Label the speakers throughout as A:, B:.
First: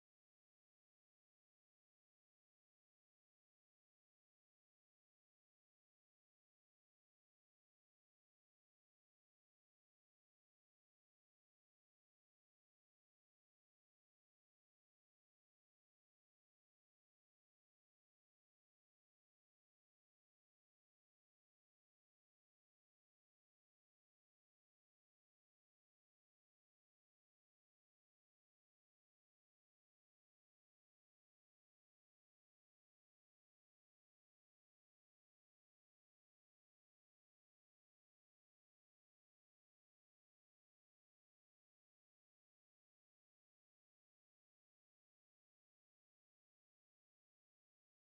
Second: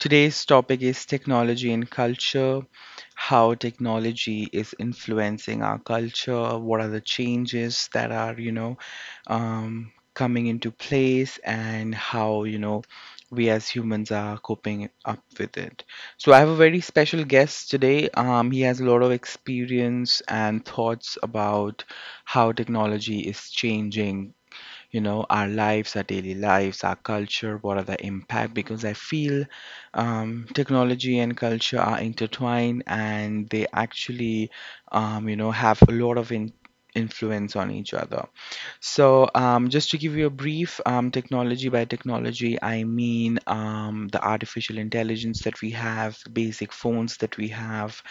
A: Today's topic is technology and culture, how technology is influencing our culture, what are the changes that are, coming into place, and how we as humans are coping up with it. So I have a very special guest today. He has a lot of experience and thoughts about how technology is changing, you know, our lives, our daily lives, our culture, what are the impact, because I feel technology and culture are intertwined, and they actually have a lot of influence on each other. So, just to give you a brief, technology. By technology, I mean the artificial intelligence that we have, the basic phones that we have,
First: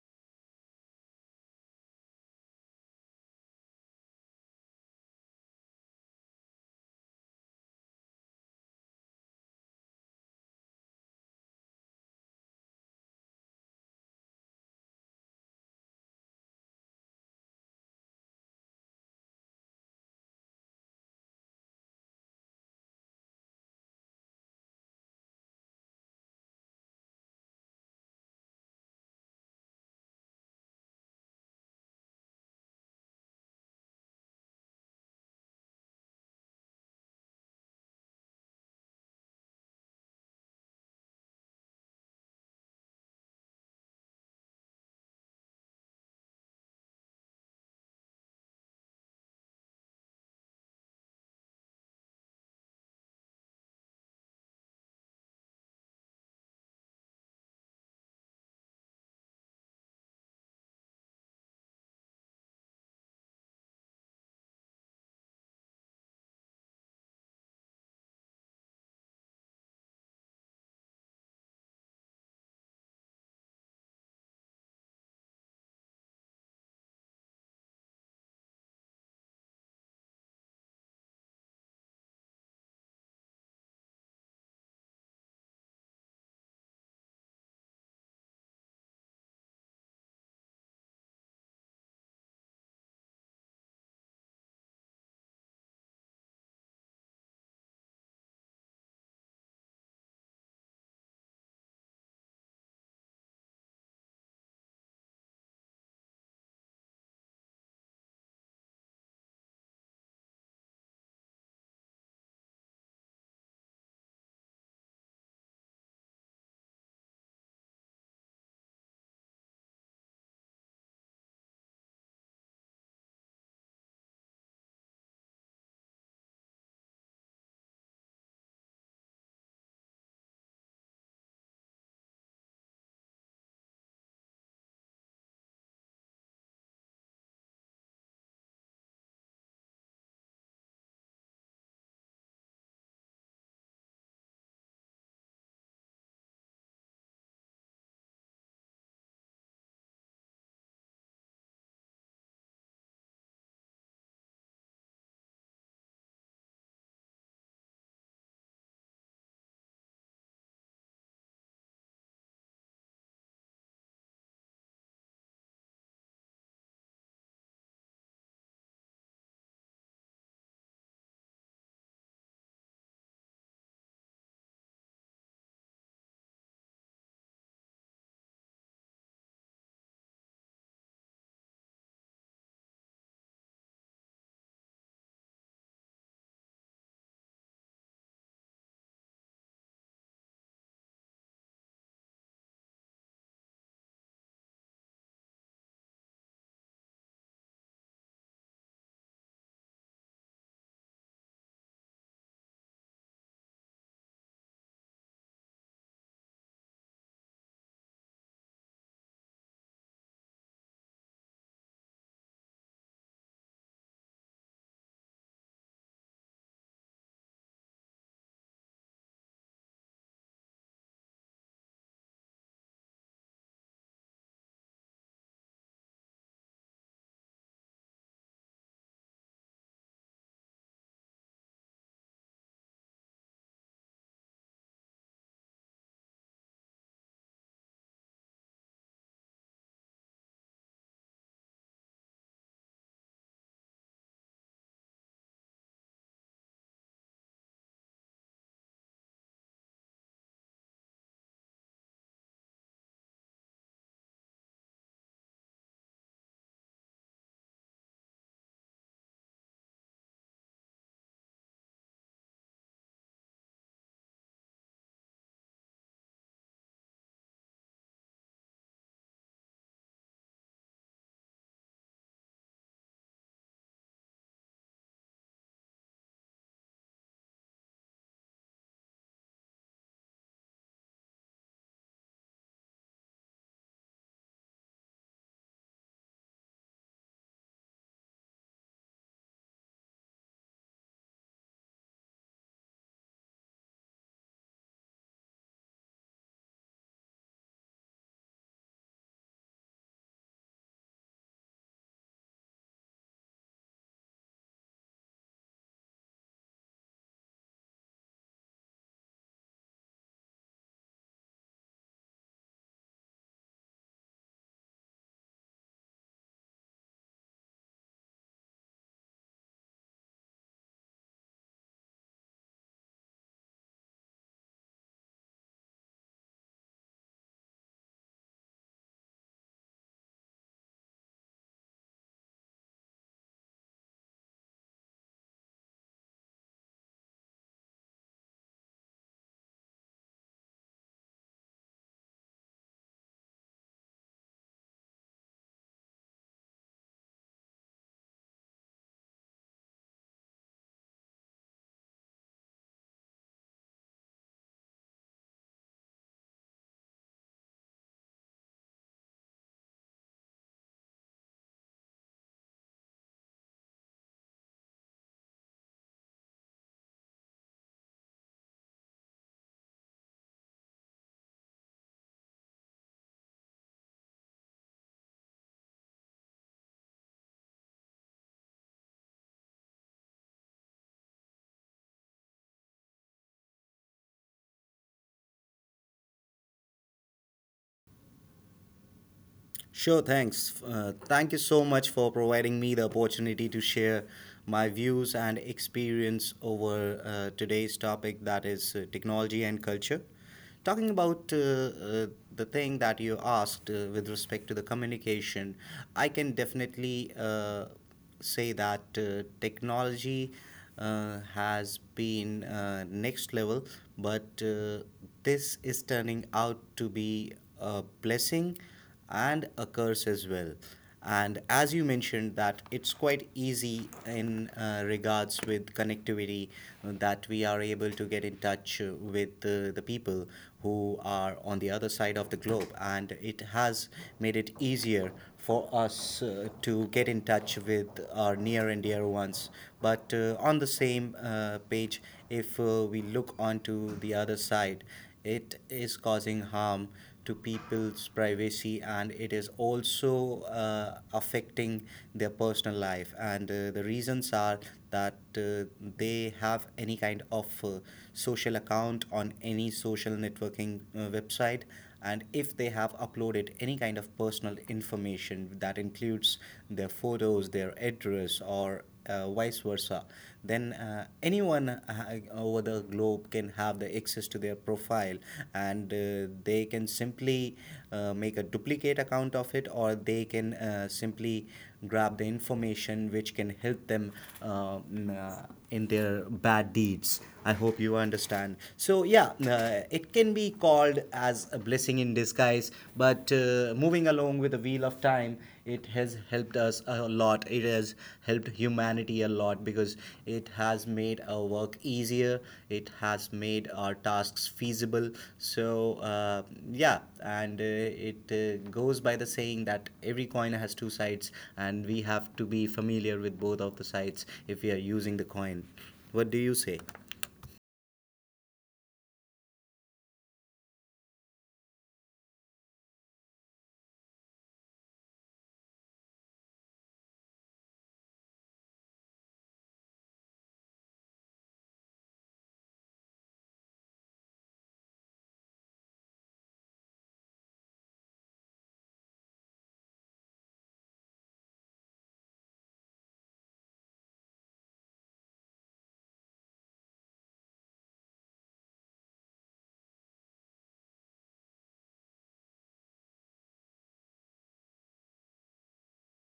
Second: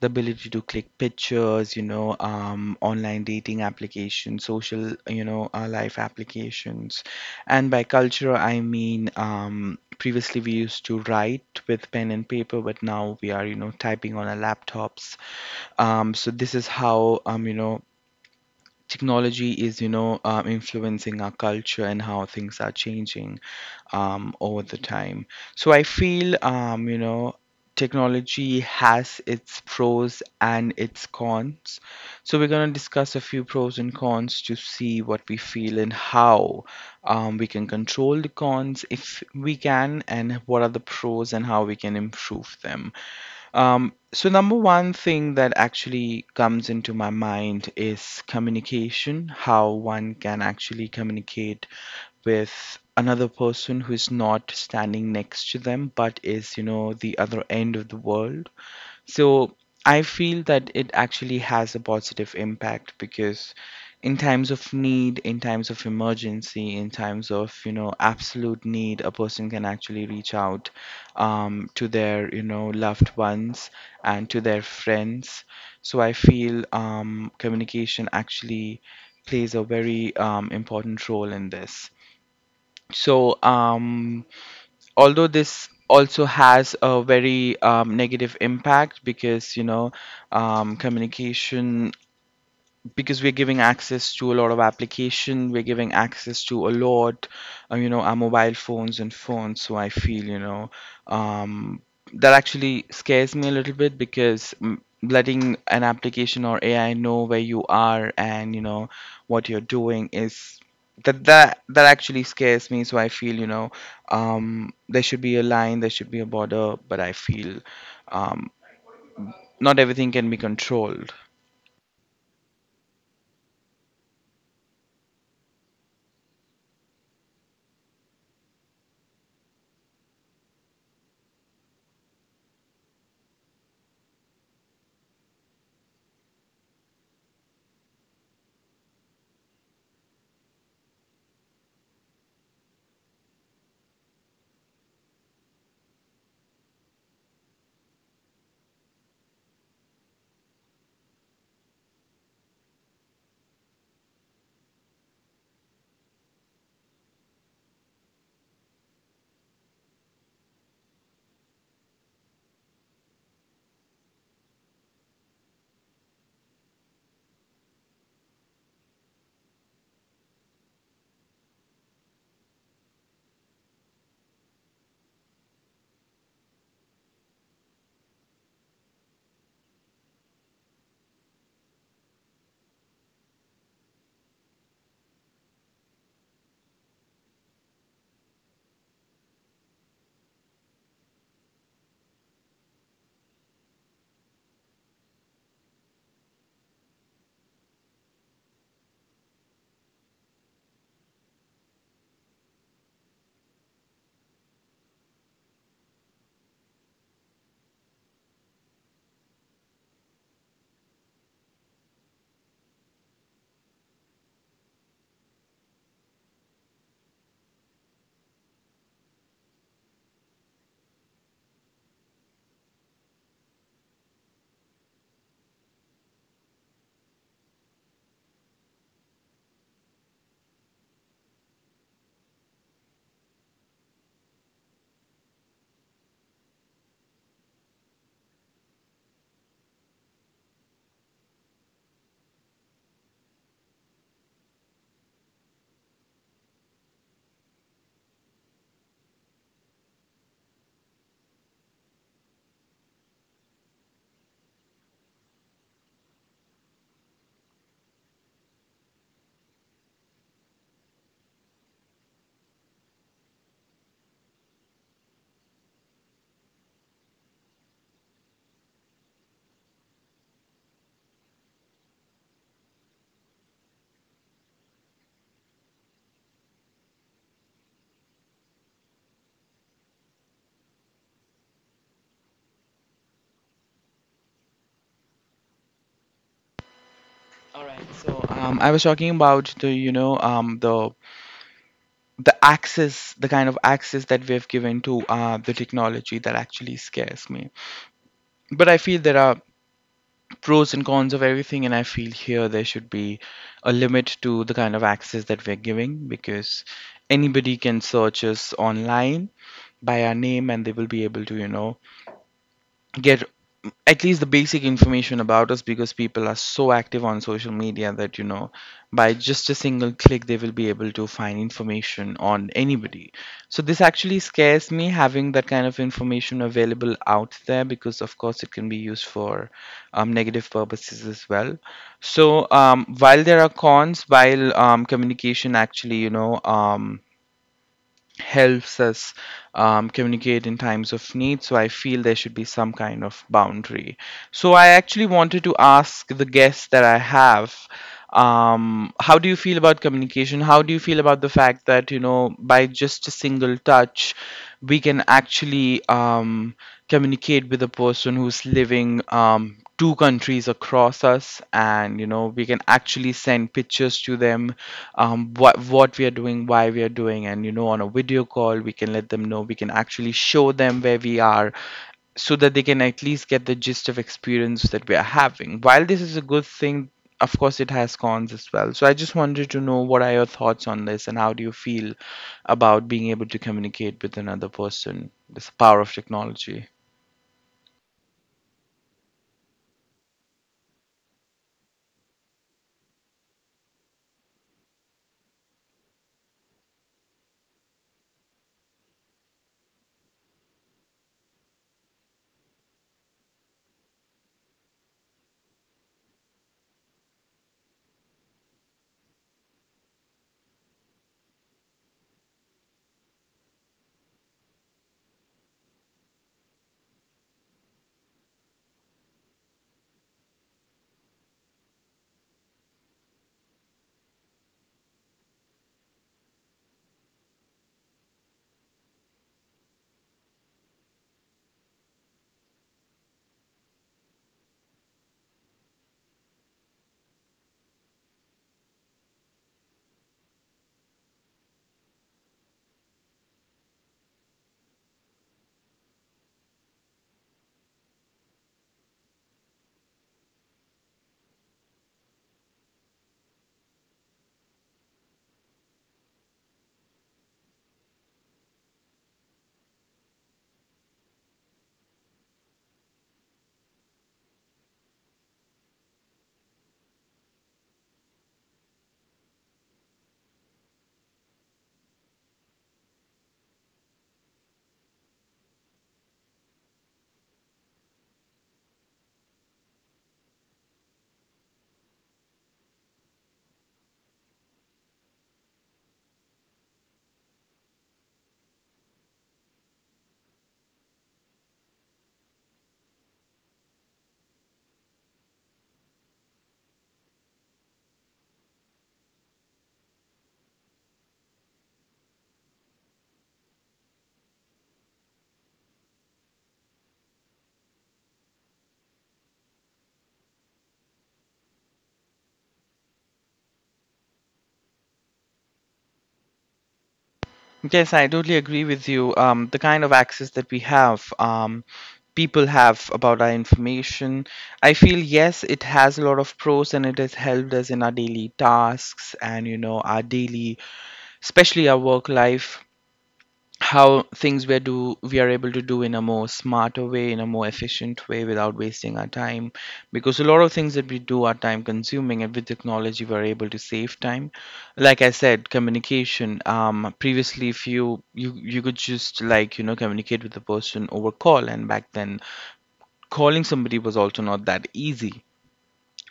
A: the ability to click pictures, online dating applications, social life applications. And by culture, I mean previously we used to write with pen and paper, but now we are, you know, typing on our laptops. So this is how, you know, technology is, influencing our culture, and how things are changing over the time. So I feel, you know, technology has its pros and its cons, so we're going to discuss a few pros and cons to see what we feel and how we can control the cons if we can, and what are the pros and how we can improve them. So, number one thing that actually comes into my mind is communication, how one can actually communicate with another person who is not standing next to them but is, you know, the other end of the world. So I feel that it actually has a positive impact because in times of need, in times of emergency, in times of, you know, absolute need, a person can actually reach out to their, you know, loved ones and to their friends. So I feel communication actually plays a very important role in this. So, although this also has a very negative impact because, you know, communication, because we're giving access to a lot of application, we're giving access to a lot, you know, our mobile phones and phones. So I feel, you know, um, that actually scares me a little bit, because letting an application or ai know where you are and, you know, what you're doing is that actually scares me. So I feel, you know, there should be a line, there should be a border, but I feel um, not everything can be controlled. I was talking about the the access, the kind of access that we have given to the technology, that actually scares me. But I feel there are pros and cons of everything, and I feel here there should be a limit to the kind of access that we're giving, because anybody can search us online by our name, and they will be able to, you know, get at least the basic information about us, because people are so active on social media that, you know, by just a single click they will be able to find information on anybody. So this actually scares me, having that kind of information available out there, because of course it can be used for negative purposes as well. So while there are cons, while communication actually, helps us communicate in times of need. So I feel there should be some kind of boundary. So I actually wanted to ask the guests that I have how do you feel about communication, how do you feel about the fact that, you know, by just a single touch we can actually communicate with a person who's living two countries across us, and, you know, we can actually send pictures to them, what we are doing, why we are doing, and, you know, on a video call we can let them know, we can actually show them where we are, so that they can at least get the gist of experience that we are having. While this is a good thing, of course it has cons as well. So I just wanted to know what are your thoughts on this, and how do you feel about being able to communicate with another person, this power of technology.
B: Sure, thanks. Thank you so much for providing me the opportunity to share my views and experience over today's topic, that is technology and culture. Talking about the thing that you asked with respect to the communication, I can definitely say that technology has been next level, but this is turning out to be a blessing and a curse as well. And as you mentioned, that it's quite easy in regards with connectivity, that we are able to get in touch with the people who are on the other side of the globe, and it has made it easier for us to get in touch with our near and dear ones. But on the same page, if we look onto the other side, it is causing harm to people's privacy, and it is also affecting their personal life. And the reasons are that they have any kind of social account on any social networking website, and if they have uploaded any kind of personal information that includes their photos, their address, or vice versa, then anyone over the globe can have the access to their profile, and they can simply make a duplicate account of it, or they can simply grab the information which can help them in their bad deeds. I hope you understand. So, yeah, it can be called as a blessing in disguise, but moving along with the wheel of time, it has helped us a lot. It has helped humanity a lot because it has made our work easier. It has made our tasks feasible. So yeah, and it goes by the saying that every coin has two sides, and we have to be familiar with both of the sides if we are using the coin. What do you say?
A: Yes, I totally agree with you. The kind of access that we have, people have about our information. I feel yes, it has a lot of pros, and it has helped us in our daily tasks and, you know, our daily, especially our work life, how things we are do, we are able to do in a more smarter way, in a more efficient way, without wasting our time, because a lot of things that we do are time consuming, and with technology we're able to save time. Like I said, communication, previously, if you could just, like, you know, communicate with the person over call, and back then calling somebody was also not that easy.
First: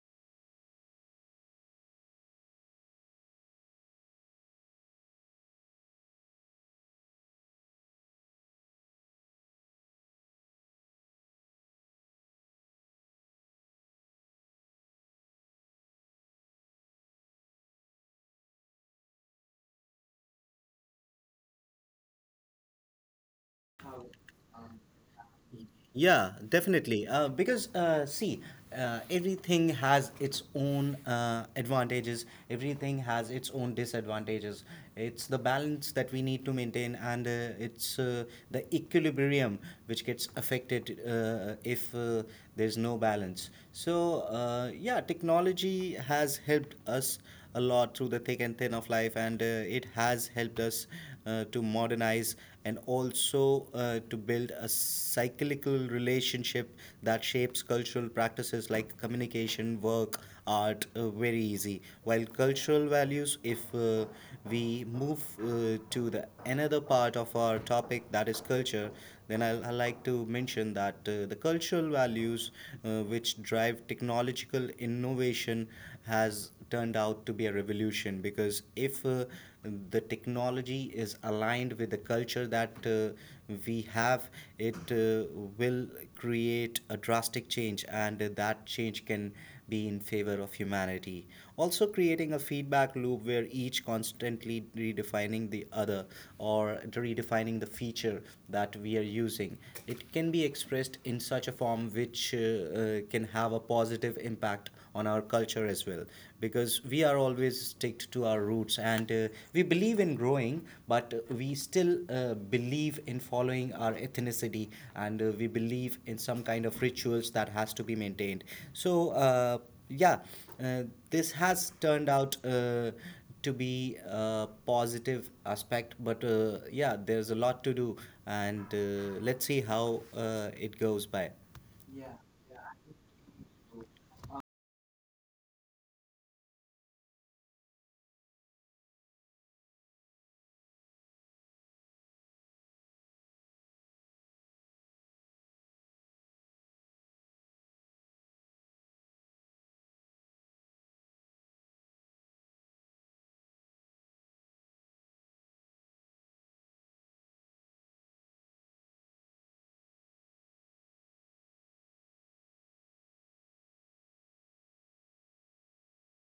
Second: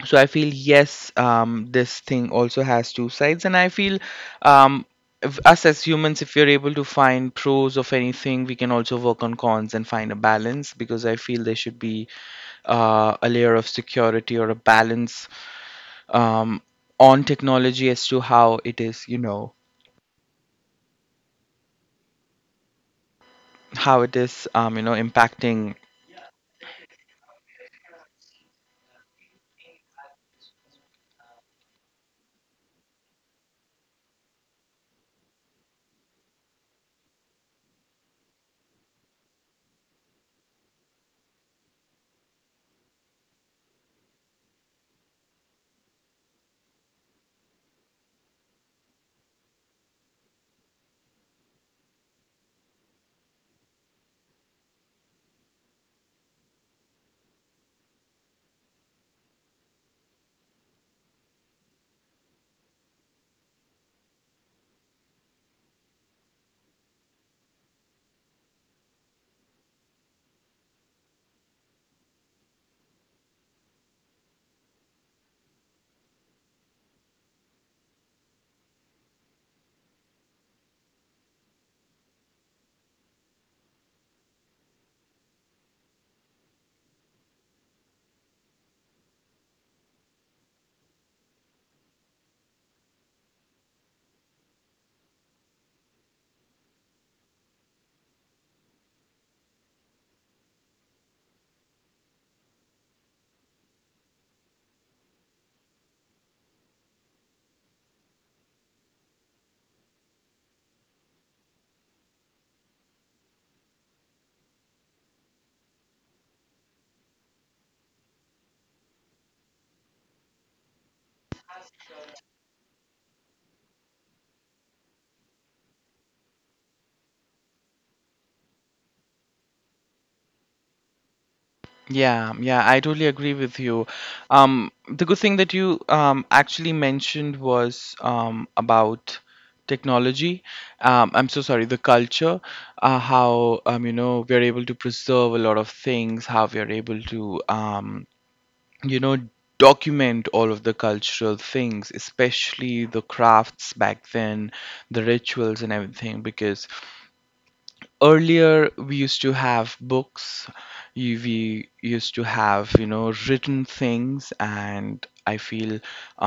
A: So I feel yes, this thing also has two sides, and I feel um, if us as humans, if we're able to find pros of anything we can also work on cons and find a balance, because I feel there should be a layer of security or a balance um, on technology as to how it is, you know, how it is impacting.
B: Yeah, definitely. Because see, everything has its own advantages. Everything has its own disadvantages. It's the balance that we need to maintain, and it's the equilibrium which gets affected if there's no balance. So yeah, technology has helped us a lot through the thick and thin of life, and it has helped us to modernize, and also to build a cyclical relationship that shapes cultural practices like communication, work, art, very easy. While cultural values, if we move to the another part of our topic, that is culture, then I like to mention that the cultural values which drive technological innovation has turned out to be a revolution, because if the technology is aligned with the culture that we have, it will create a drastic change, and that change can be in favor of humanity. Also, creating a feedback loop where each constantly redefining the other, or redefining the feature that we are using. It can be expressed in such a form which can have a positive impact on our culture as well, because we are always sticked to our roots, and we believe in growing, but we still believe in following our ethnicity, and we believe in some kind of rituals that has to be maintained. So yeah, uh, this has turned out to be a positive aspect, but yeah, there's a lot to do, and let's see how it goes by.
A: Yeah, yeah, I totally agree with you. The good thing that you actually mentioned was about technology. I'm so sorry, the culture, how, you know, we're able to preserve a lot of things, how we're able to you know, document all of the cultural things, especially the crafts back then, the rituals and everything, because earlier we used to have books, we used to have, you know, written things, and I feel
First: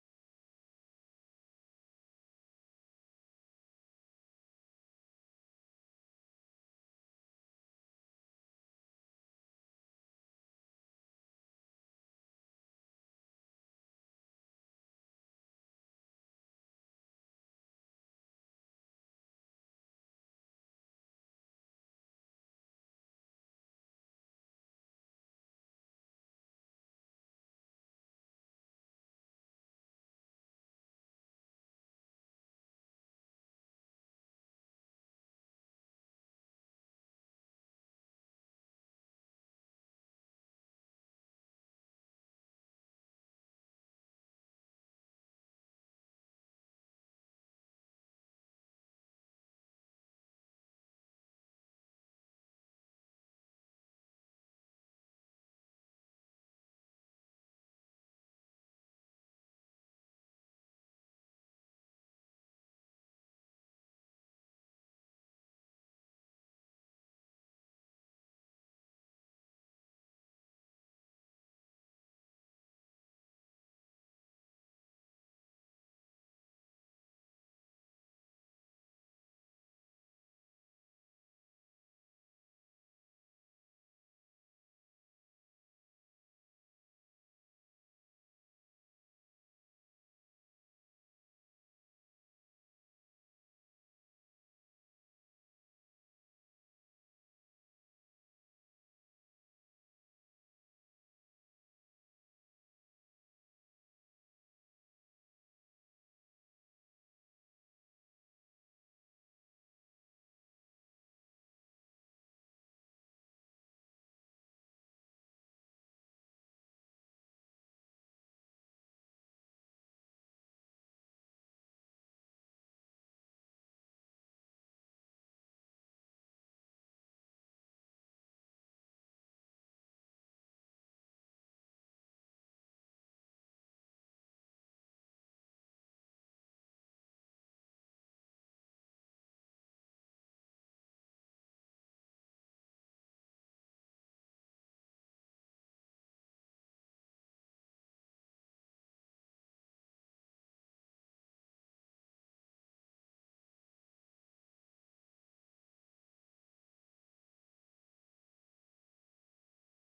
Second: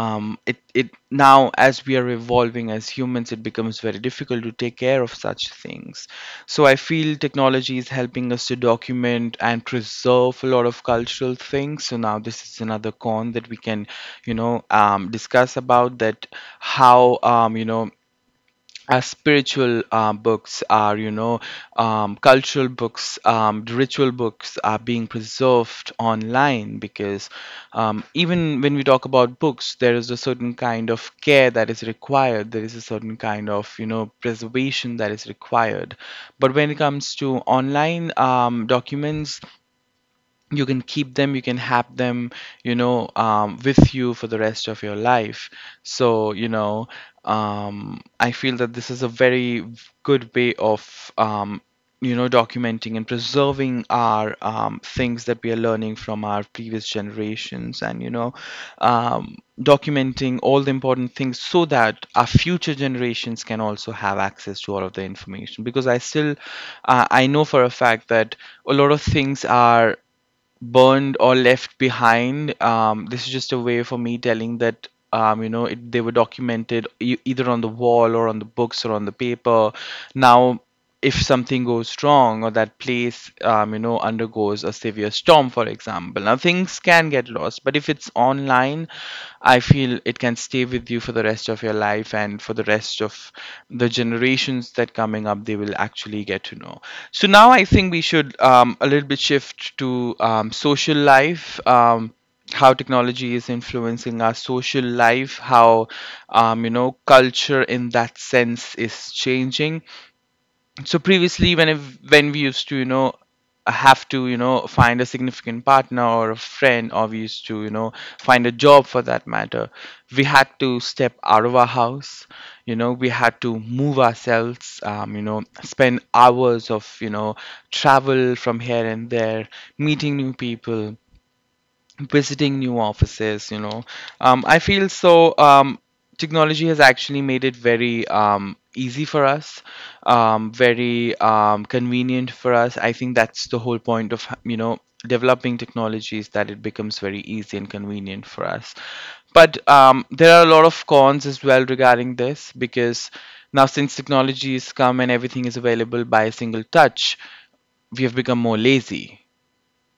A: it now as we are evolving as humans, it becomes very difficult to take care of such things. So I feel technology is helping us to document and preserve a lot of cultural things. So now this is another con that we can, you know, discuss about that, how, you know, spiritual books are, you know, cultural books, ritual books are being preserved online, because even when we talk about books, there is a certain kind of care that is required. There is a certain kind of, you know, preservation that is required. But when it comes to online documents, you can keep them, you can have them, you know, with you for the rest of your life. So, you know, I feel that this is a very good way of you know, documenting and preserving our things that we are learning from our previous generations, and, you know, documenting all the important things so that our future generations can also have access to all of the information. Because I still, I know for a fact that a lot of things are burned or left behind. This is just a way for me telling that, you know, it, they were documented, either on the wall or on the books or on the paper. Now, if something goes wrong or that place you know, undergoes a severe storm, for example, now things can get lost. But if it's online, I feel it can stay with you for the rest of your life, and for the rest of the generations that coming up, they will actually get to know. So now I think we should a little bit shift to social life, how technology is influencing our social life, how, you know, culture in that sense is changing. So previously when, if, when we used to, you know, have to, you know, find a significant partner or a friend, or we used to, you know, find a job for that matter, we had to step out of our house, you know, we had to move ourselves, you know, spend hours of, you know, travel from here and there, meeting new people, visiting new offices, you know. I feel so, technology has actually made it very easy for us, very convenient for us. I think that's the whole point of, you know, developing technologies, that it becomes very easy and convenient for us. But there are a lot of cons as well, regarding this, because now since technology has come and everything is available by a single touch, we have become more lazy.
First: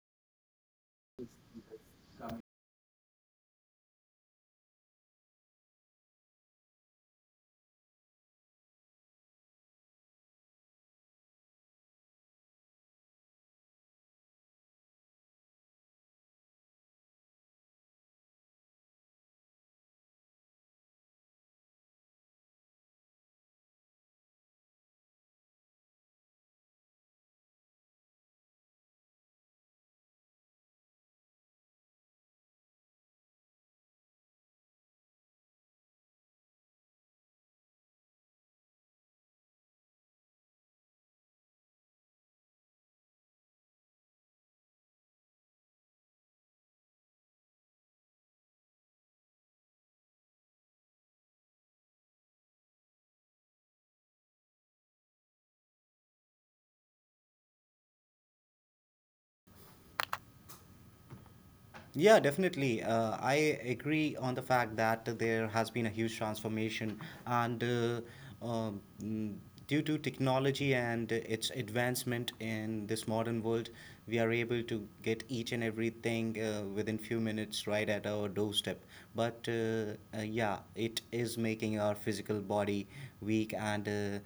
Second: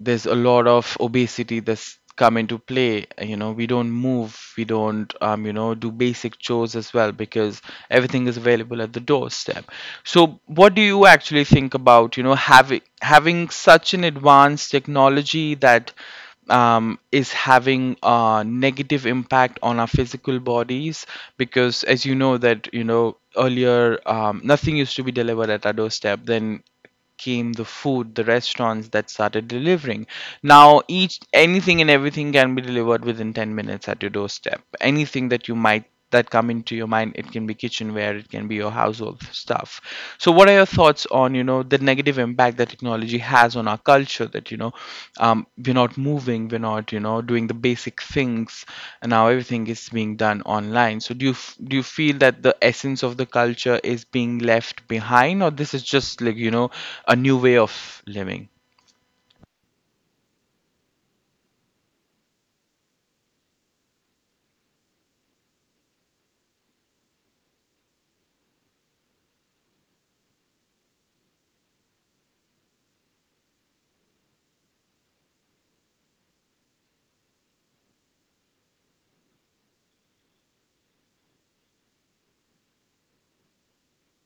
A: There's a lot of obesity that's come into play. We don't move, we don't do basic chores as well, because everything is available at the doorstep. So what do you actually think about having such an advanced technology that is having a negative impact on our physical bodies? Because as you know that you know earlier nothing used to be delivered at our doorstep. Then came the food, the restaurants that started delivering. Now, each anything and everything can be delivered within 10 minutes at your doorstep. Anything that you might— that come into your mind, it can be kitchenware, it can be your household stuff. So, what are your thoughts on the negative impact that technology has on our culture? That we're not moving, we're not doing the basic things, and now everything is being done online. So do you do you feel that the essence of the culture is being left behind, or this is just like a new way of living?
B: Yeah, definitely. I agree on the fact that there has been a huge transformation, and um, mm, due to technology and its advancement in this modern world, we are able to get each and everything within few minutes right at our doorstep. But yeah, it is making our physical body weak, and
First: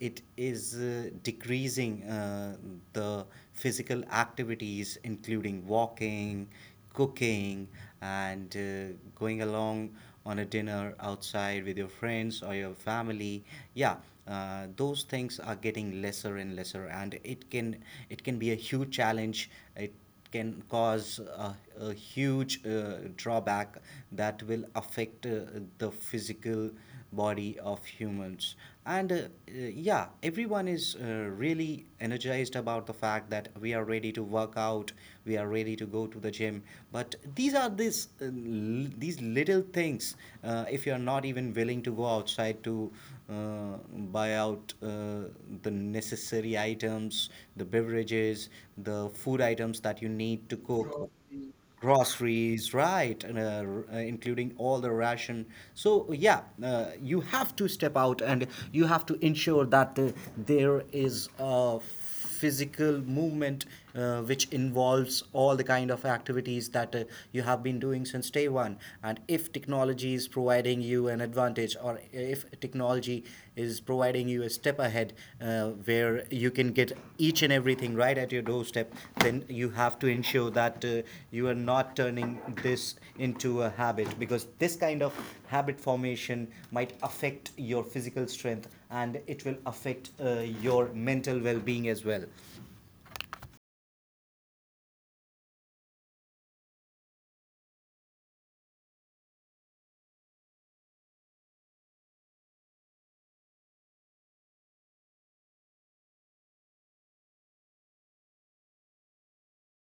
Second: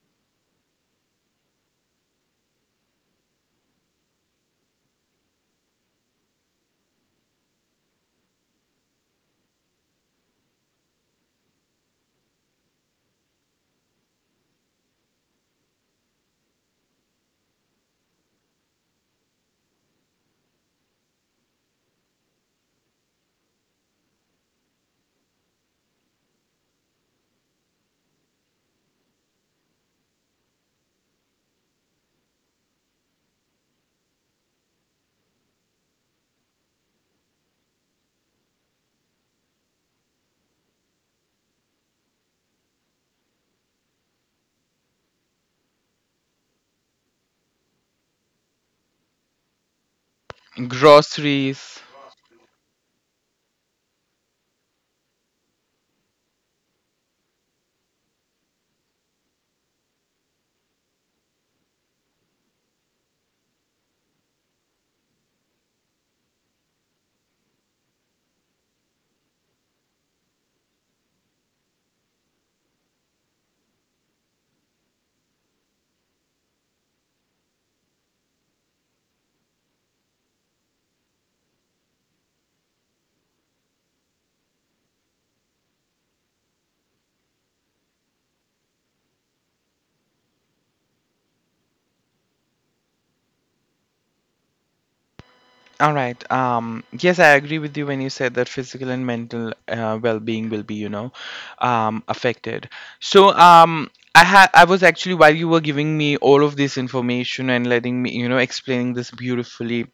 B: it is decreasing the physical activities, including walking, cooking, and going along on a dinner outside with your friends or your family. Yeah, those things are getting lesser and lesser, and it can be a huge challenge. It can cause a huge drawback that will affect the physical body of humans. And yeah, everyone is really energized about the fact that we are ready to work out, we are ready to go to the gym, but these little things, if you are not even willing to go outside to uh, buy out the necessary items, the beverages, the food items that you need to cook,
A: Groceries.
B: groceries, right? And including all the ration. So yeah, you have to step out, and you have to ensure that there is a physical movement which involves all the kind of activities that you have been doing since day one. And if technology is providing you an advantage, or if technology is providing you a step ahead, where you can get each and everything right at your doorstep, then you have to ensure that you are not turning this into a habit, because this kind of habit formation might affect your physical strength, and it will affect your mental well being as well.
A: All right. Yes, I agree with you when you said that physical and mental well-being will be, you know, affected. So, I was actually, while you were giving me all of this information and letting me, you know, explaining this beautifully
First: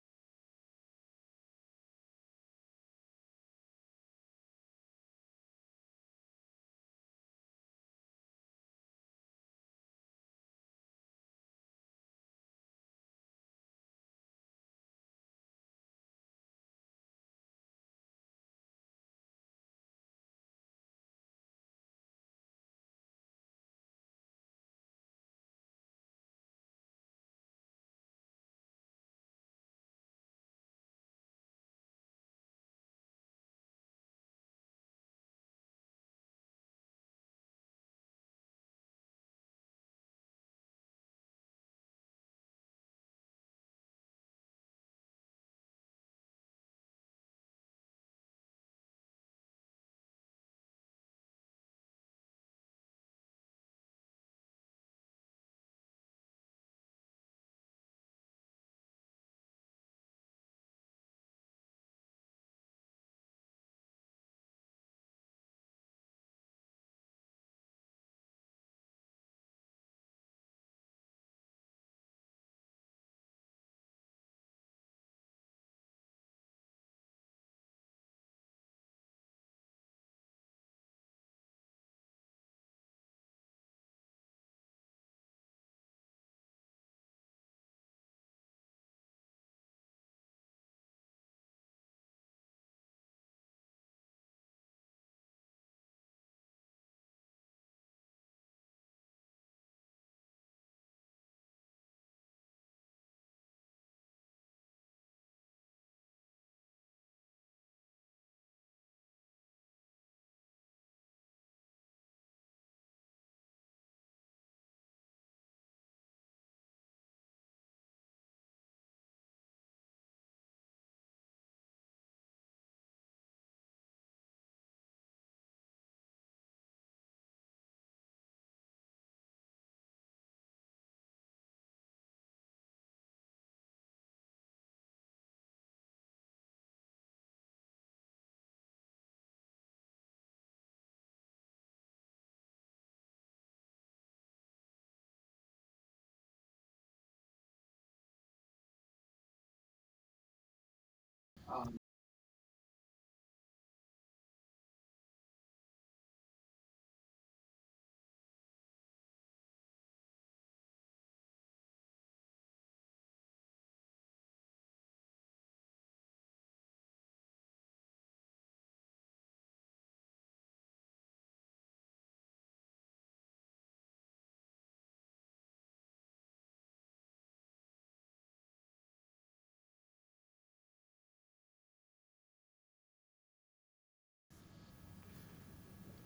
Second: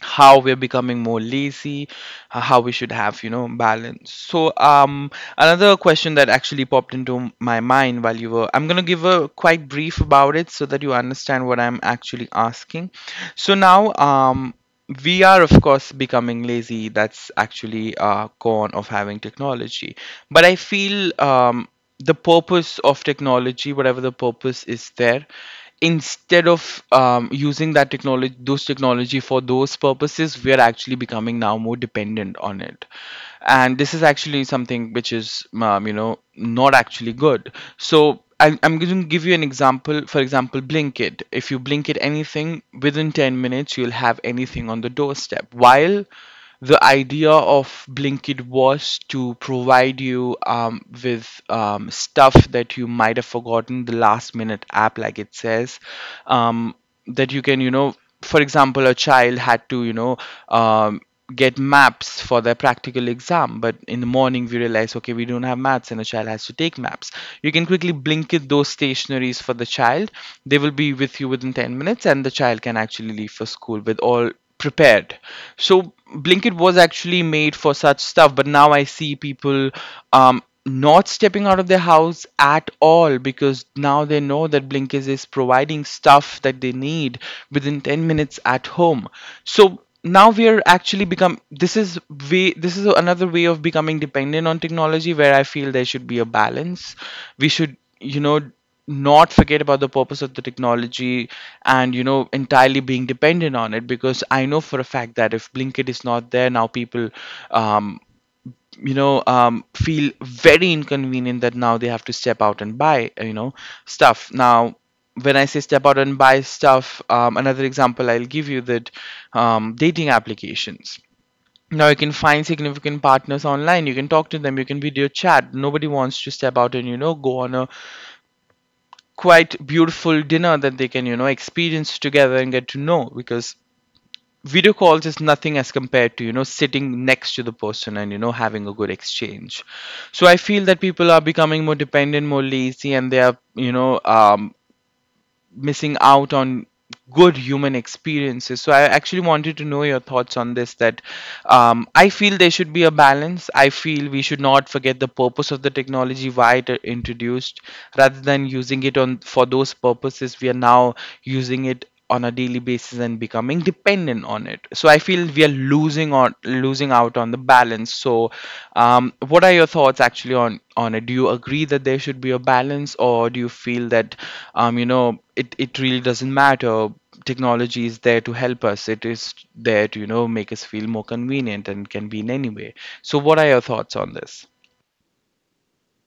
A: how we're becoming more lazy, how we should have, you know, balance. So, another question that actually popped into my mind while you were— I'm going to give a quite brief about it so that you understand what I'm actually asking. So now, we are of course becoming lazy. That's actually a con of having technology. But I feel, the purpose of technology, whatever the purpose is there, instead of using that technology, those technology for those purposes, we are actually becoming now more dependent on it, and this is actually something which is, you know, not actually good. So, I'm going to give you an example. For example, Blinkit. If you Blinkit anything within 10 minutes, you'll have anything on the doorstep. While the idea of Blinkit was to provide you with stuff that you might have forgotten, the last minute app, like it says, um, that you can, you know, for example, a child had to, you know, um, get maps for their practical exam, but in the morning we realize, okay, we don't have maps, and a child has to take maps. You can quickly Blinkit those stationaries for the child. They will be with you within 10 minutes, and the child can actually leave for school with all prepared. So Blinkit was actually made for such stuff, but now I see people not stepping out of their house at all, because now they know that Blinkit is providing stuff that they need within 10 minutes at home. So now we are actually become— this is another way of becoming dependent on technology, where I feel there should be a balance. We should not forget about the purpose of the technology, and entirely being dependent on it, because I know for a fact that if Blinkit is not there, now people um feel very inconvenient, that now they have to step out and buy stuff. Now when I say step out and buy stuff, another example I'll give you, that dating applications. Now you can find significant partners online, you can talk to them, you can video chat, nobody wants to step out and go on a quite beautiful dinner that they can experience together and get to know, because video calls is nothing as compared to sitting next to the person and having a good exchange. So I feel that people are becoming more dependent, more lazy, and they are missing out on good human experiences. So I actually wanted to know your thoughts on this, that I feel there should be a balance. I feel we should not forget the purpose of the technology, why it introduced, rather than using it on for those purposes. We are now using it on a daily basis and becoming dependent on it. So I feel we are losing out on the balance. So what are your thoughts actually on it? Do you agree that there should be a balance, or do you feel that you know, it really doesn't matter. Technology is there to help us. It is there to, you know, make us feel more convenient and can be in any way. So what are your thoughts on this?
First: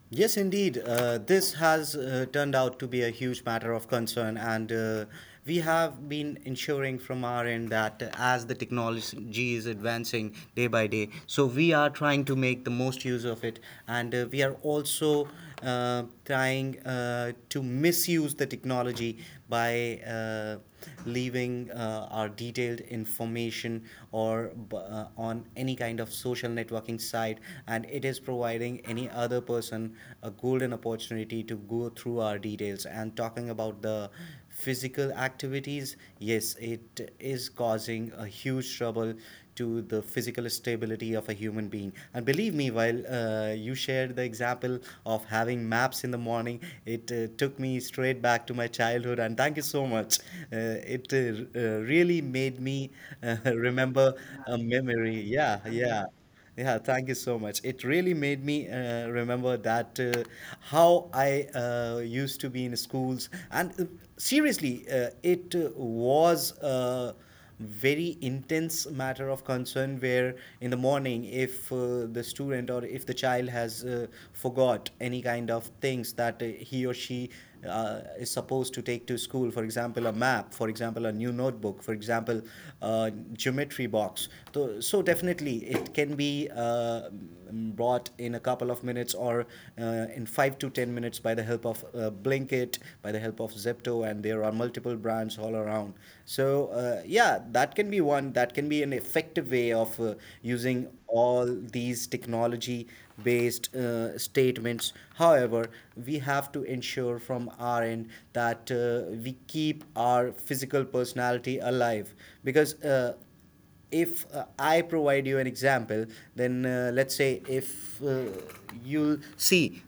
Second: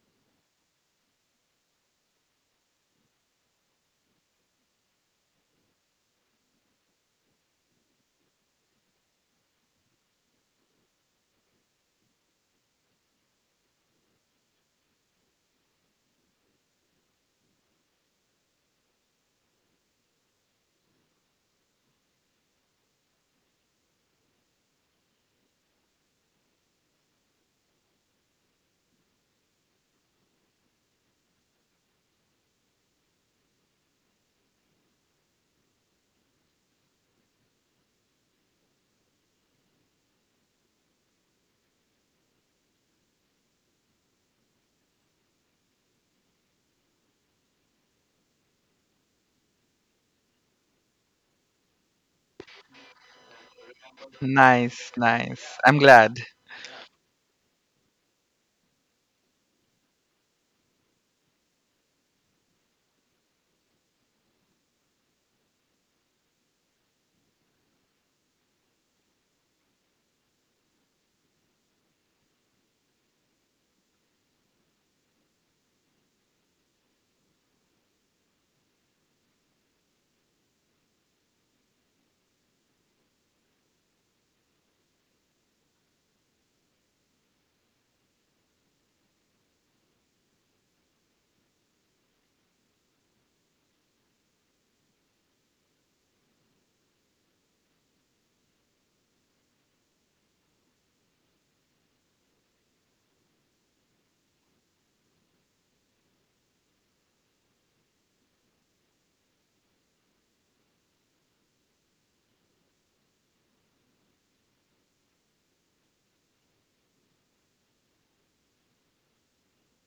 B: Yes, indeed. This has turned out to be a huge matter of concern, and we have been ensuring from our end that as the technology is advancing day by day, so we are trying to make the most use of it, and we are also trying to misuse the technology by. Leaving our detailed information, or on any kind of social networking site, and it is providing any other person a golden opportunity to go through our details. And talking about the physical activities, yes, it is causing a huge trouble to the physical stability of a human being. And believe me, while you shared the example of having maps in the morning, it took me straight back to my childhood. And thank you so much. Uh, it uh, Really made me remember a
A: Nice,
B: memory.
A: nice.
B: Yeah,
A: I'm
B: yeah.
A: glad.
B: Yeah, thank you so much. It really made me remember that how I used to be in schools, and seriously, it was a very intense matter of concern. Where in the morning, if the student or if the child has forgot any kind of things that he or she is supposed to take to school, for example, a map, for example, a new notebook, for example, a geometry box, so, so definitely it can be brought in a couple of minutes, or in 5 to 10 minutes by the help of Blinkit, by the help of Zepto, and there are multiple brands all around. So yeah, that can be an effective way of using all these technology based statements. However, we have to ensure from our end that we keep our physical personality alive, because if I provide you an example, then let's say if you'll see,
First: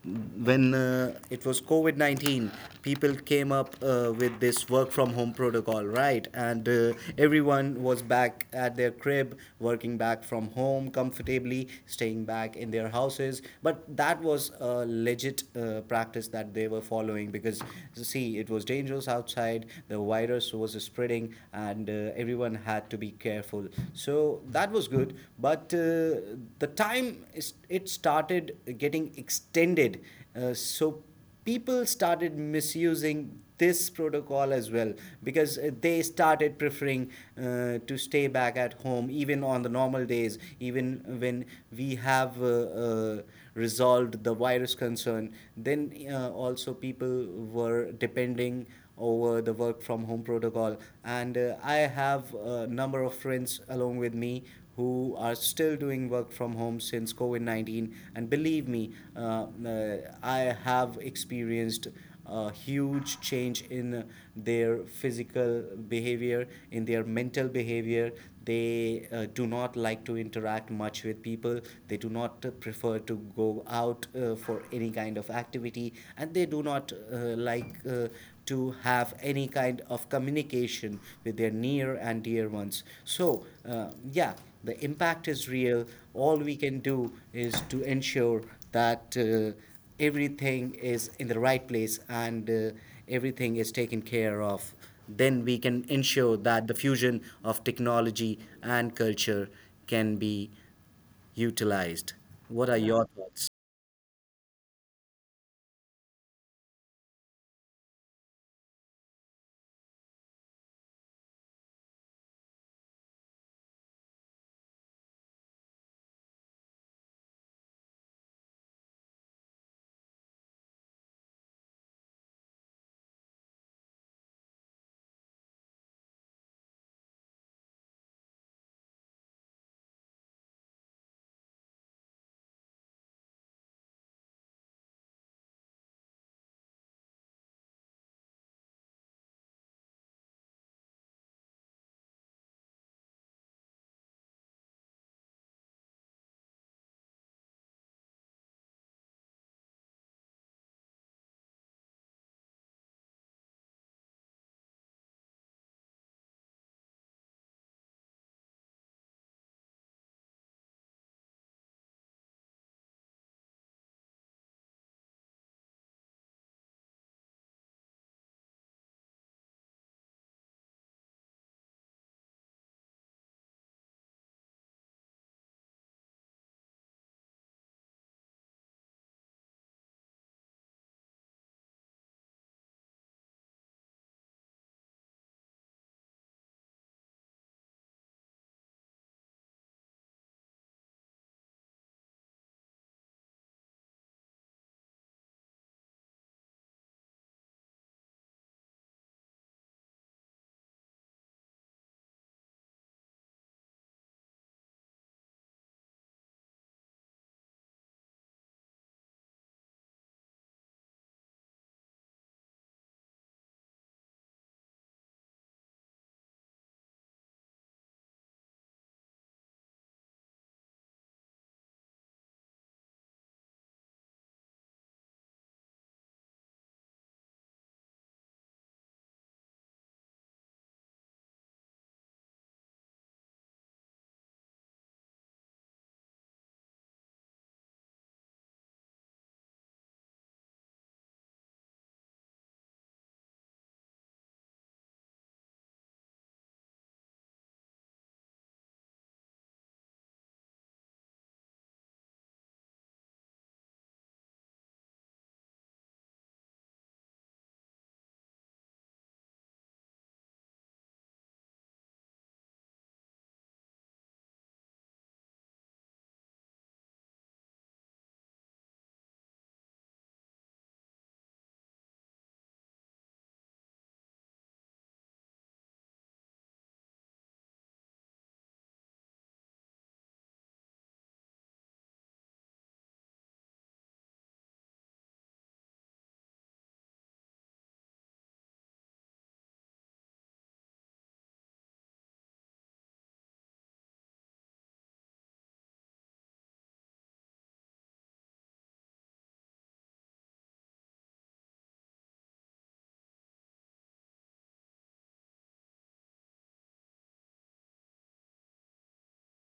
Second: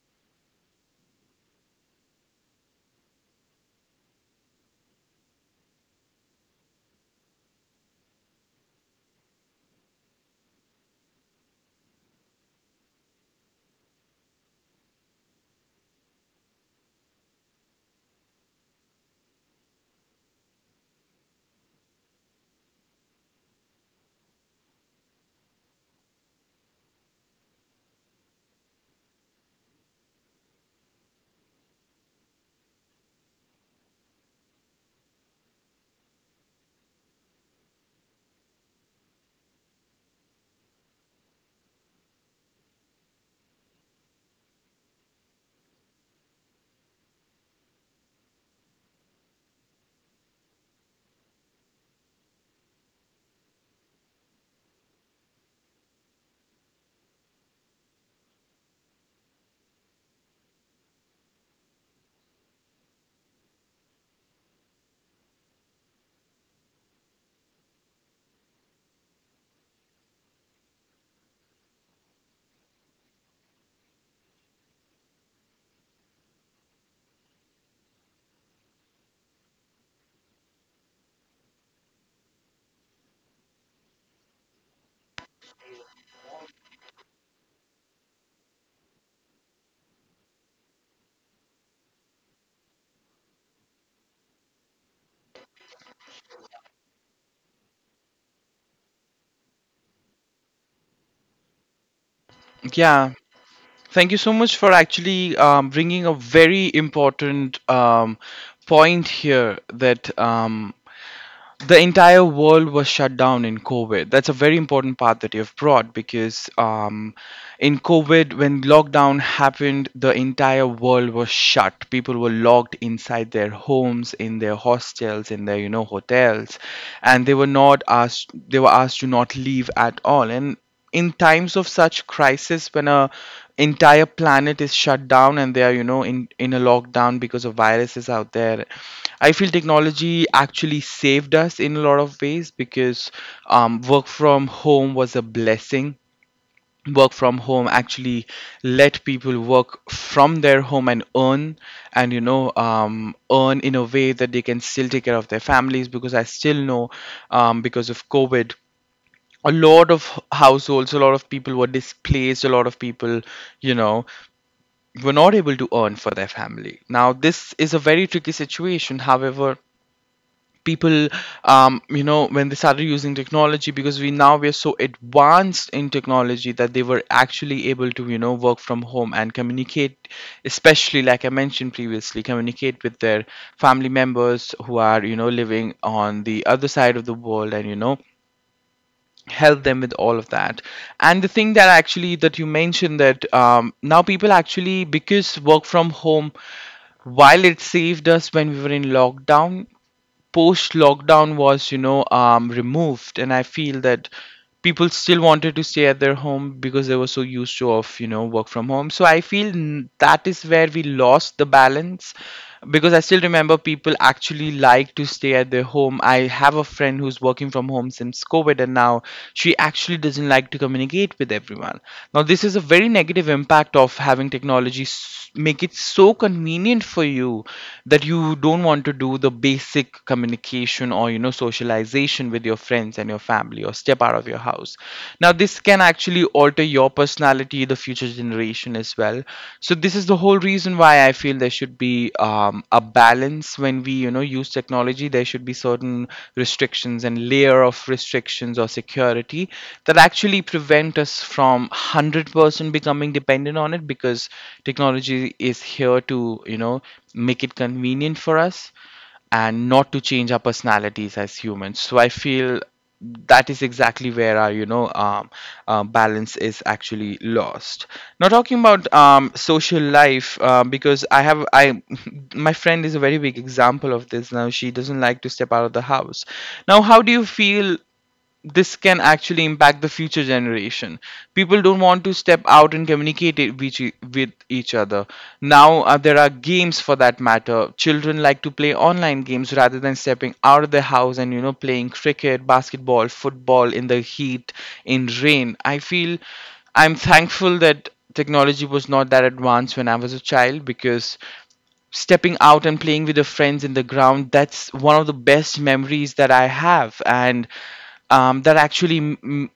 B: when it was COVID 19, people came up with this work from home protocol, right? And everyone was back at their crib, working back from home comfortably, staying back in their houses. But that was a legit practice that they were following because, see, it was dangerous outside, the virus was spreading, and everyone had to be careful. So that was good. But it started getting extended. So people started misusing this protocol as well, because they started preferring to stay back at home even on the normal days, even when we have resolved the virus concern. Then also people were depending over the work from home protocol. And I have a number of friends along with me who are still doing work from home since COVID 19. And believe me, I have experienced a huge change in their physical behavior, in their mental behavior. They do not like to interact much with people. They do not prefer to go out for any kind of activity, and they do not like to have any kind of communication with their near and dear ones. So, yeah, the impact is real. All we can do is to ensure that everything is in the right place, and everything is taken care of. Then we can ensure that the fusion of technology and culture can be utilized. What are your
A: Yeah.
B: thoughts?
A: Thank you so much for actually bringing a very important point here, that the entire world was shut down in COVID. That's a very important part that you've brought, because in COVID, when lockdown happened, the entire world was shut. People were locked inside their homes, in their hostels, in their hotels, and they were not asked. They were asked to not leave at all. And in times of such crisis, when a entire planet is shut down and they are in a lockdown because of viruses out there, I feel technology actually saved us in a lot of ways, because work from home was a blessing. Work from home actually let people work from their home and earn, and earn in a way that they can still take care of their families, because I still know because of COVID, a lot of households, a lot of people were displaced, a lot of people, you know, were not able to earn for their family. Now, this is a very tricky situation. However, people, you know, when they started using technology, because we are so advanced in technology, that they were actually able to, you know, work from home and communicate, especially like I mentioned previously, communicate with their family members who are, you know, living on the other side of the world, and, you know, help them with all of that. And the thing that actually that you mentioned, that now people actually, because work from home— while it saved us when we were in lockdown, post lockdown was removed, and I feel that people still wanted to stay at their home, because they were so used to of work from home. So I feel that is where we lost the balance. Because I still remember people actually like to stay at their home. I have a friend who's working from home since COVID, and now she actually doesn't like to communicate with everyone. Now this is a very negative impact of having technology make it so convenient for you, that you don't want to do the basic communication or socialization with your friends and your family, or step out of your house. Now this can actually alter your personality, the future generation as well. So this is the whole reason why I feel there should be a balance. When we use technology, there should be certain restrictions and layer of restrictions or security that actually prevent us from one hundred 100% becoming dependent on it. Because technology is here to, you know, make it convenient for us and not to change our personalities as humans. So I feel that is exactly where our balance is actually lost. Now talking about social life, because I have I my friend is a very big example of this. Now she doesn't like to step out of the house. Now how do you feel this can actually impact the future generation? People don't want to step out and communicate it with each other. Now there are games, for that matter. Children like to play online games rather than stepping out of their house and playing cricket, basketball, football in the heat, in rain. I feel— I'm thankful that technology was not that advanced when I was a child, because stepping out and playing with the friends in the ground, that's one of the best memories that I have. And that actually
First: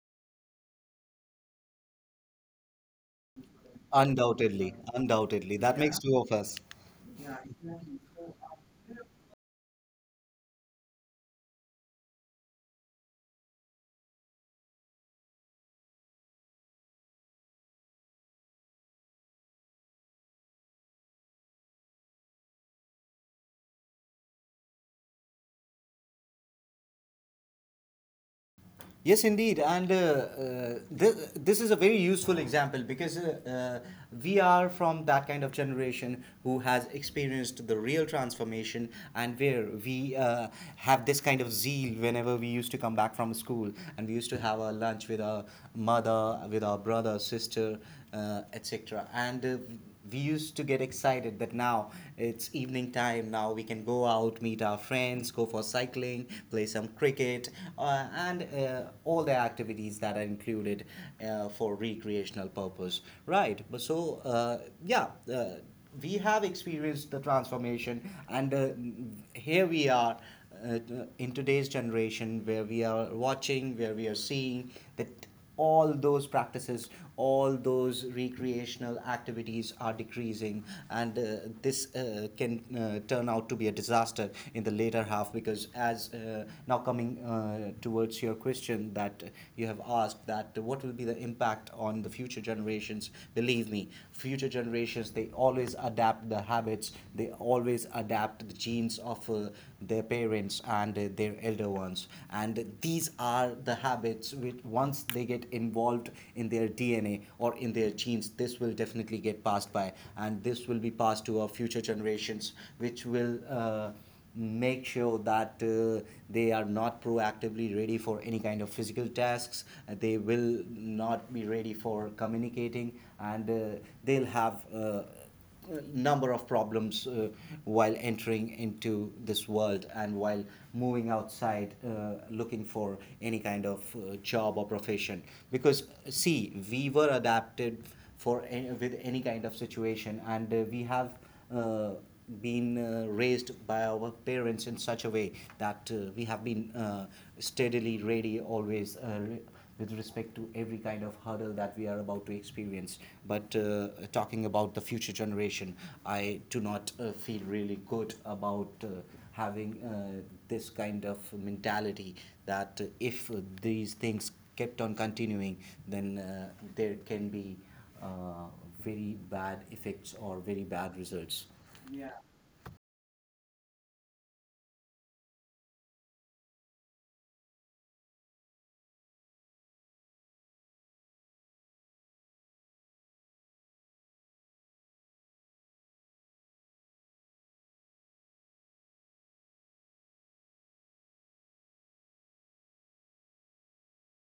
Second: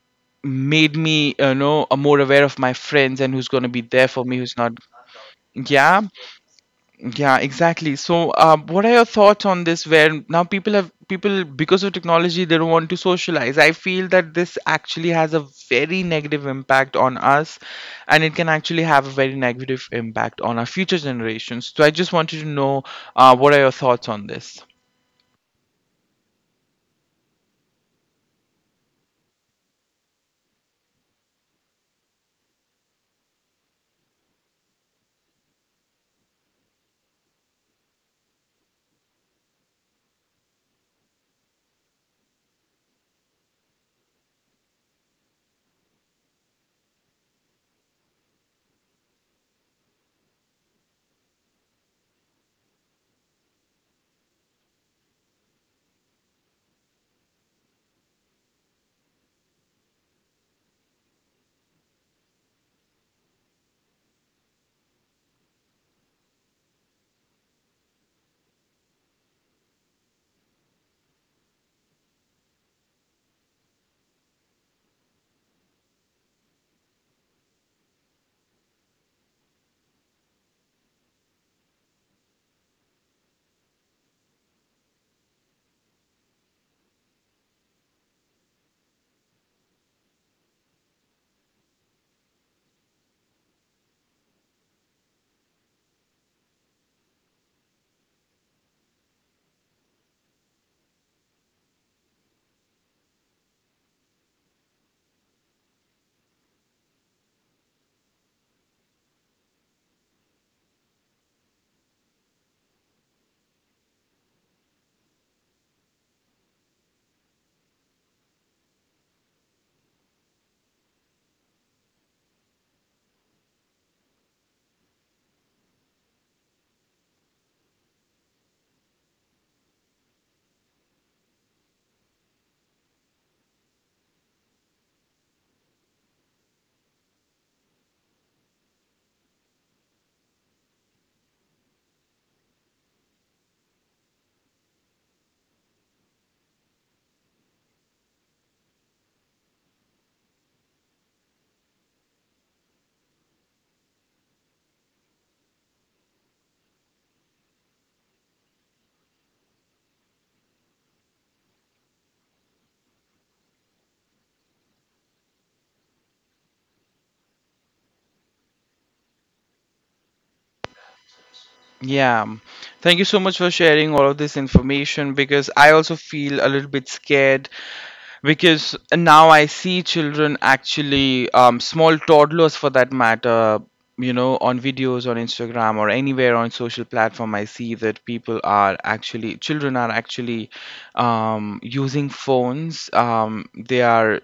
A: made me more aware of my friends and who's going to be there for me, who's not.
B: Undoubtedly, undoubtedly. That Yeah. makes
A: Yeah.
B: two of us.
A: Yeah, exactly. So what are your thoughts on this, where now people because of technology they don't want to socialize? I feel that this actually has a very negative impact on us, and it can actually have a very negative impact on our future generations. So I just wanted to know what are your thoughts on this.
B: Yes, indeed, and this, this is a very useful example, because we are from that kind of generation who has experienced the real transformation, and where we have this kind of zeal whenever we used to come back from school, and we used to have our lunch with our mother, with our brother, sister, etc. And we used to get excited that now it's evening time, now we can go out, meet our friends, go for cycling, play some cricket, and all the activities that are included for recreational purpose, right? But so yeah, uh, we have experienced the transformation, and here we are, uh, in today's generation where we are watching, where we are seeing that all those practices, all those recreational activities are decreasing. And this can turn out to be a disaster in the later half, because as now coming towards your question that you have asked, that what will be the impact on the future generations, believe me, future generations, they always adapt the habits, they always adapt the genes of people, their parents, and their elder ones. And these are the habits which, once they get involved in their DNA or in their genes, this will definitely get passed by. And this will be passed to our future generations, which will. Make sure that they are not proactively ready for any kind of physical tasks. They will not be ready for communicating, and they'll have number of problems while entering into this world, and while moving outside looking for any kind of job or profession, because, see, we were adapted for with any kind of situation, and we have uh, been raised by our parents in such a way that we have been steadily ready, always with respect to every kind of hurdle that we are about to experience. But talking about the future generation, I do not feel really good about having this kind of mentality, that if these things kept on continuing, then there can be uh, very bad effects or very bad results. Yeah.
A: Yeah, thank you so much for sharing all of this information because I also feel a little bit scared because now I see children actually, small toddlers for that matter, you know, on videos on Instagram or anywhere on social platform. I see that people are actually, children are actually using phones. They are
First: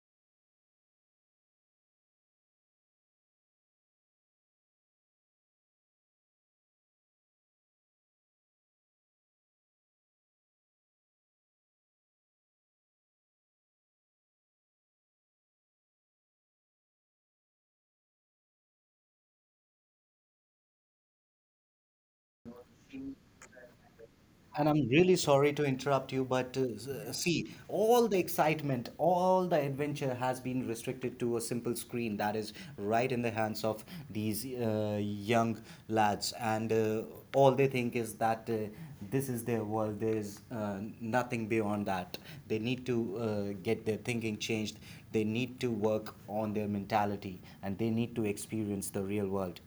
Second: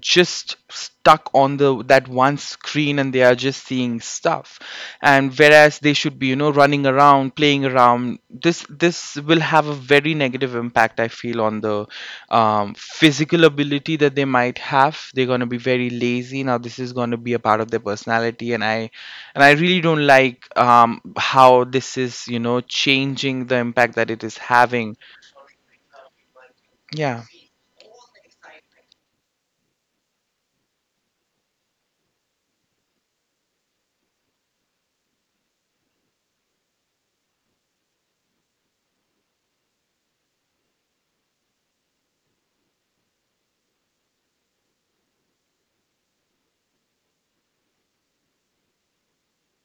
A: just stuck on the that one screen and they are just seeing stuff and whereas they should be you know running around playing around this this will have a very negative impact I feel on the physical ability that they might have they're going to be very lazy now this is going to be a part of their personality and I really don't like how this is you know changing the impact that it is
B: And I'm
A: having
B: really sorry to interrupt you, but
A: yeah
B: see, all the excitement, all the adventure has been restricted to a simple screen that is right in the hands of these young lads. And all they think is that this is their world, there is nothing beyond that. They need to get their thinking changed, they need to work on their mentality, and they need to experience the real world.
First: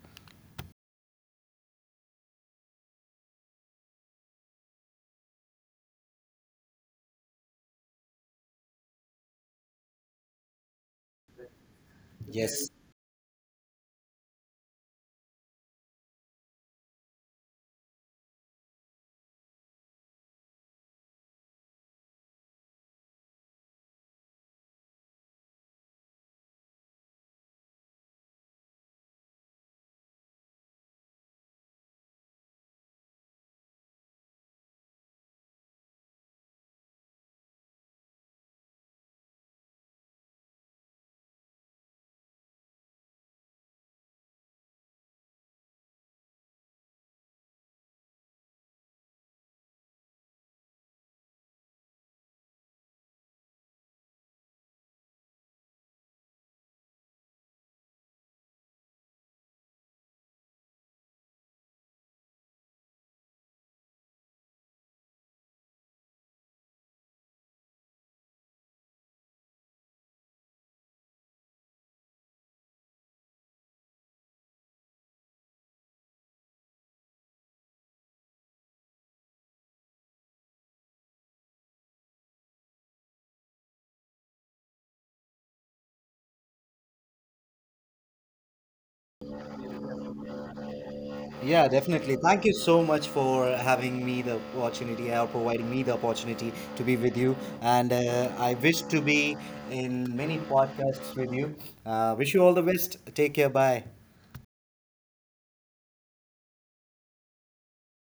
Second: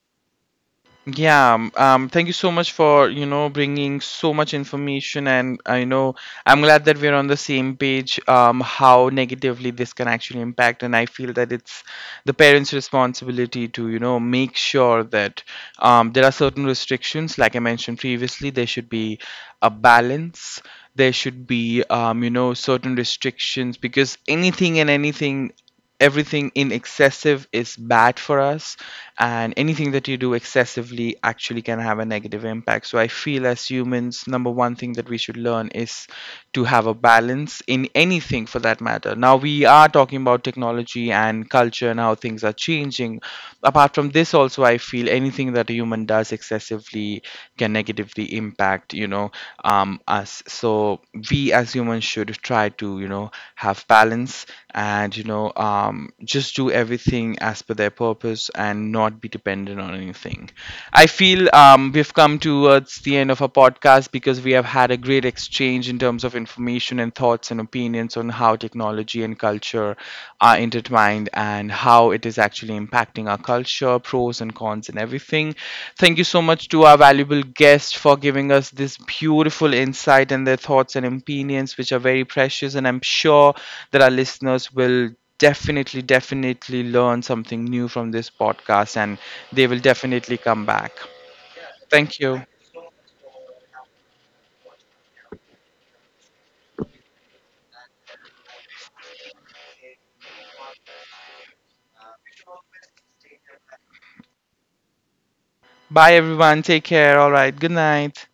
A: Yeah, thank you so much for, you know, bringing so much information. And I know I'm glad that we're on the same page, how negatively this can actually impact. And I feel that it's the
B: Yes,
A: parents' responsibility to, you know, make sure that there are certain restrictions, like I mentioned previously. There should be a balance. There should be, you know, certain restrictions, because anything everything in excessive is bad for us, and anything that you do excessively actually can have a negative impact. So I feel, as humans, number one thing that we should learn is to have a balance in anything, for that matter. Now we are talking about technology and culture and how things are changing. Apart from this, also I feel anything that a human does excessively can negatively impact us. So, we as humans should try to have balance, and just do everything as per their purpose and not be dependent on anything. I feel we've come towards the end of our podcast, because we have had a great exchange in terms of information and thoughts and opinions on how technology and culture are intertwined and how it is actually impacting our culture, pros and cons and everything. Thank you so much to our valuable guest for giving us this beautiful insight and their thoughts and opinions, which are very precious. And I'm sure that our listeners will definitely, definitely learn something new from this podcast, and they will definitely come back.
B: yeah, definitely.
A: Thank you.
B: Thank you so much for having me the opportunity, or providing me the opportunity to be with you. And I wish to be in many podcasts with you. Wish you all the best. Take care. Bye.
A: Bye, everyone. Take care. All right. Good night.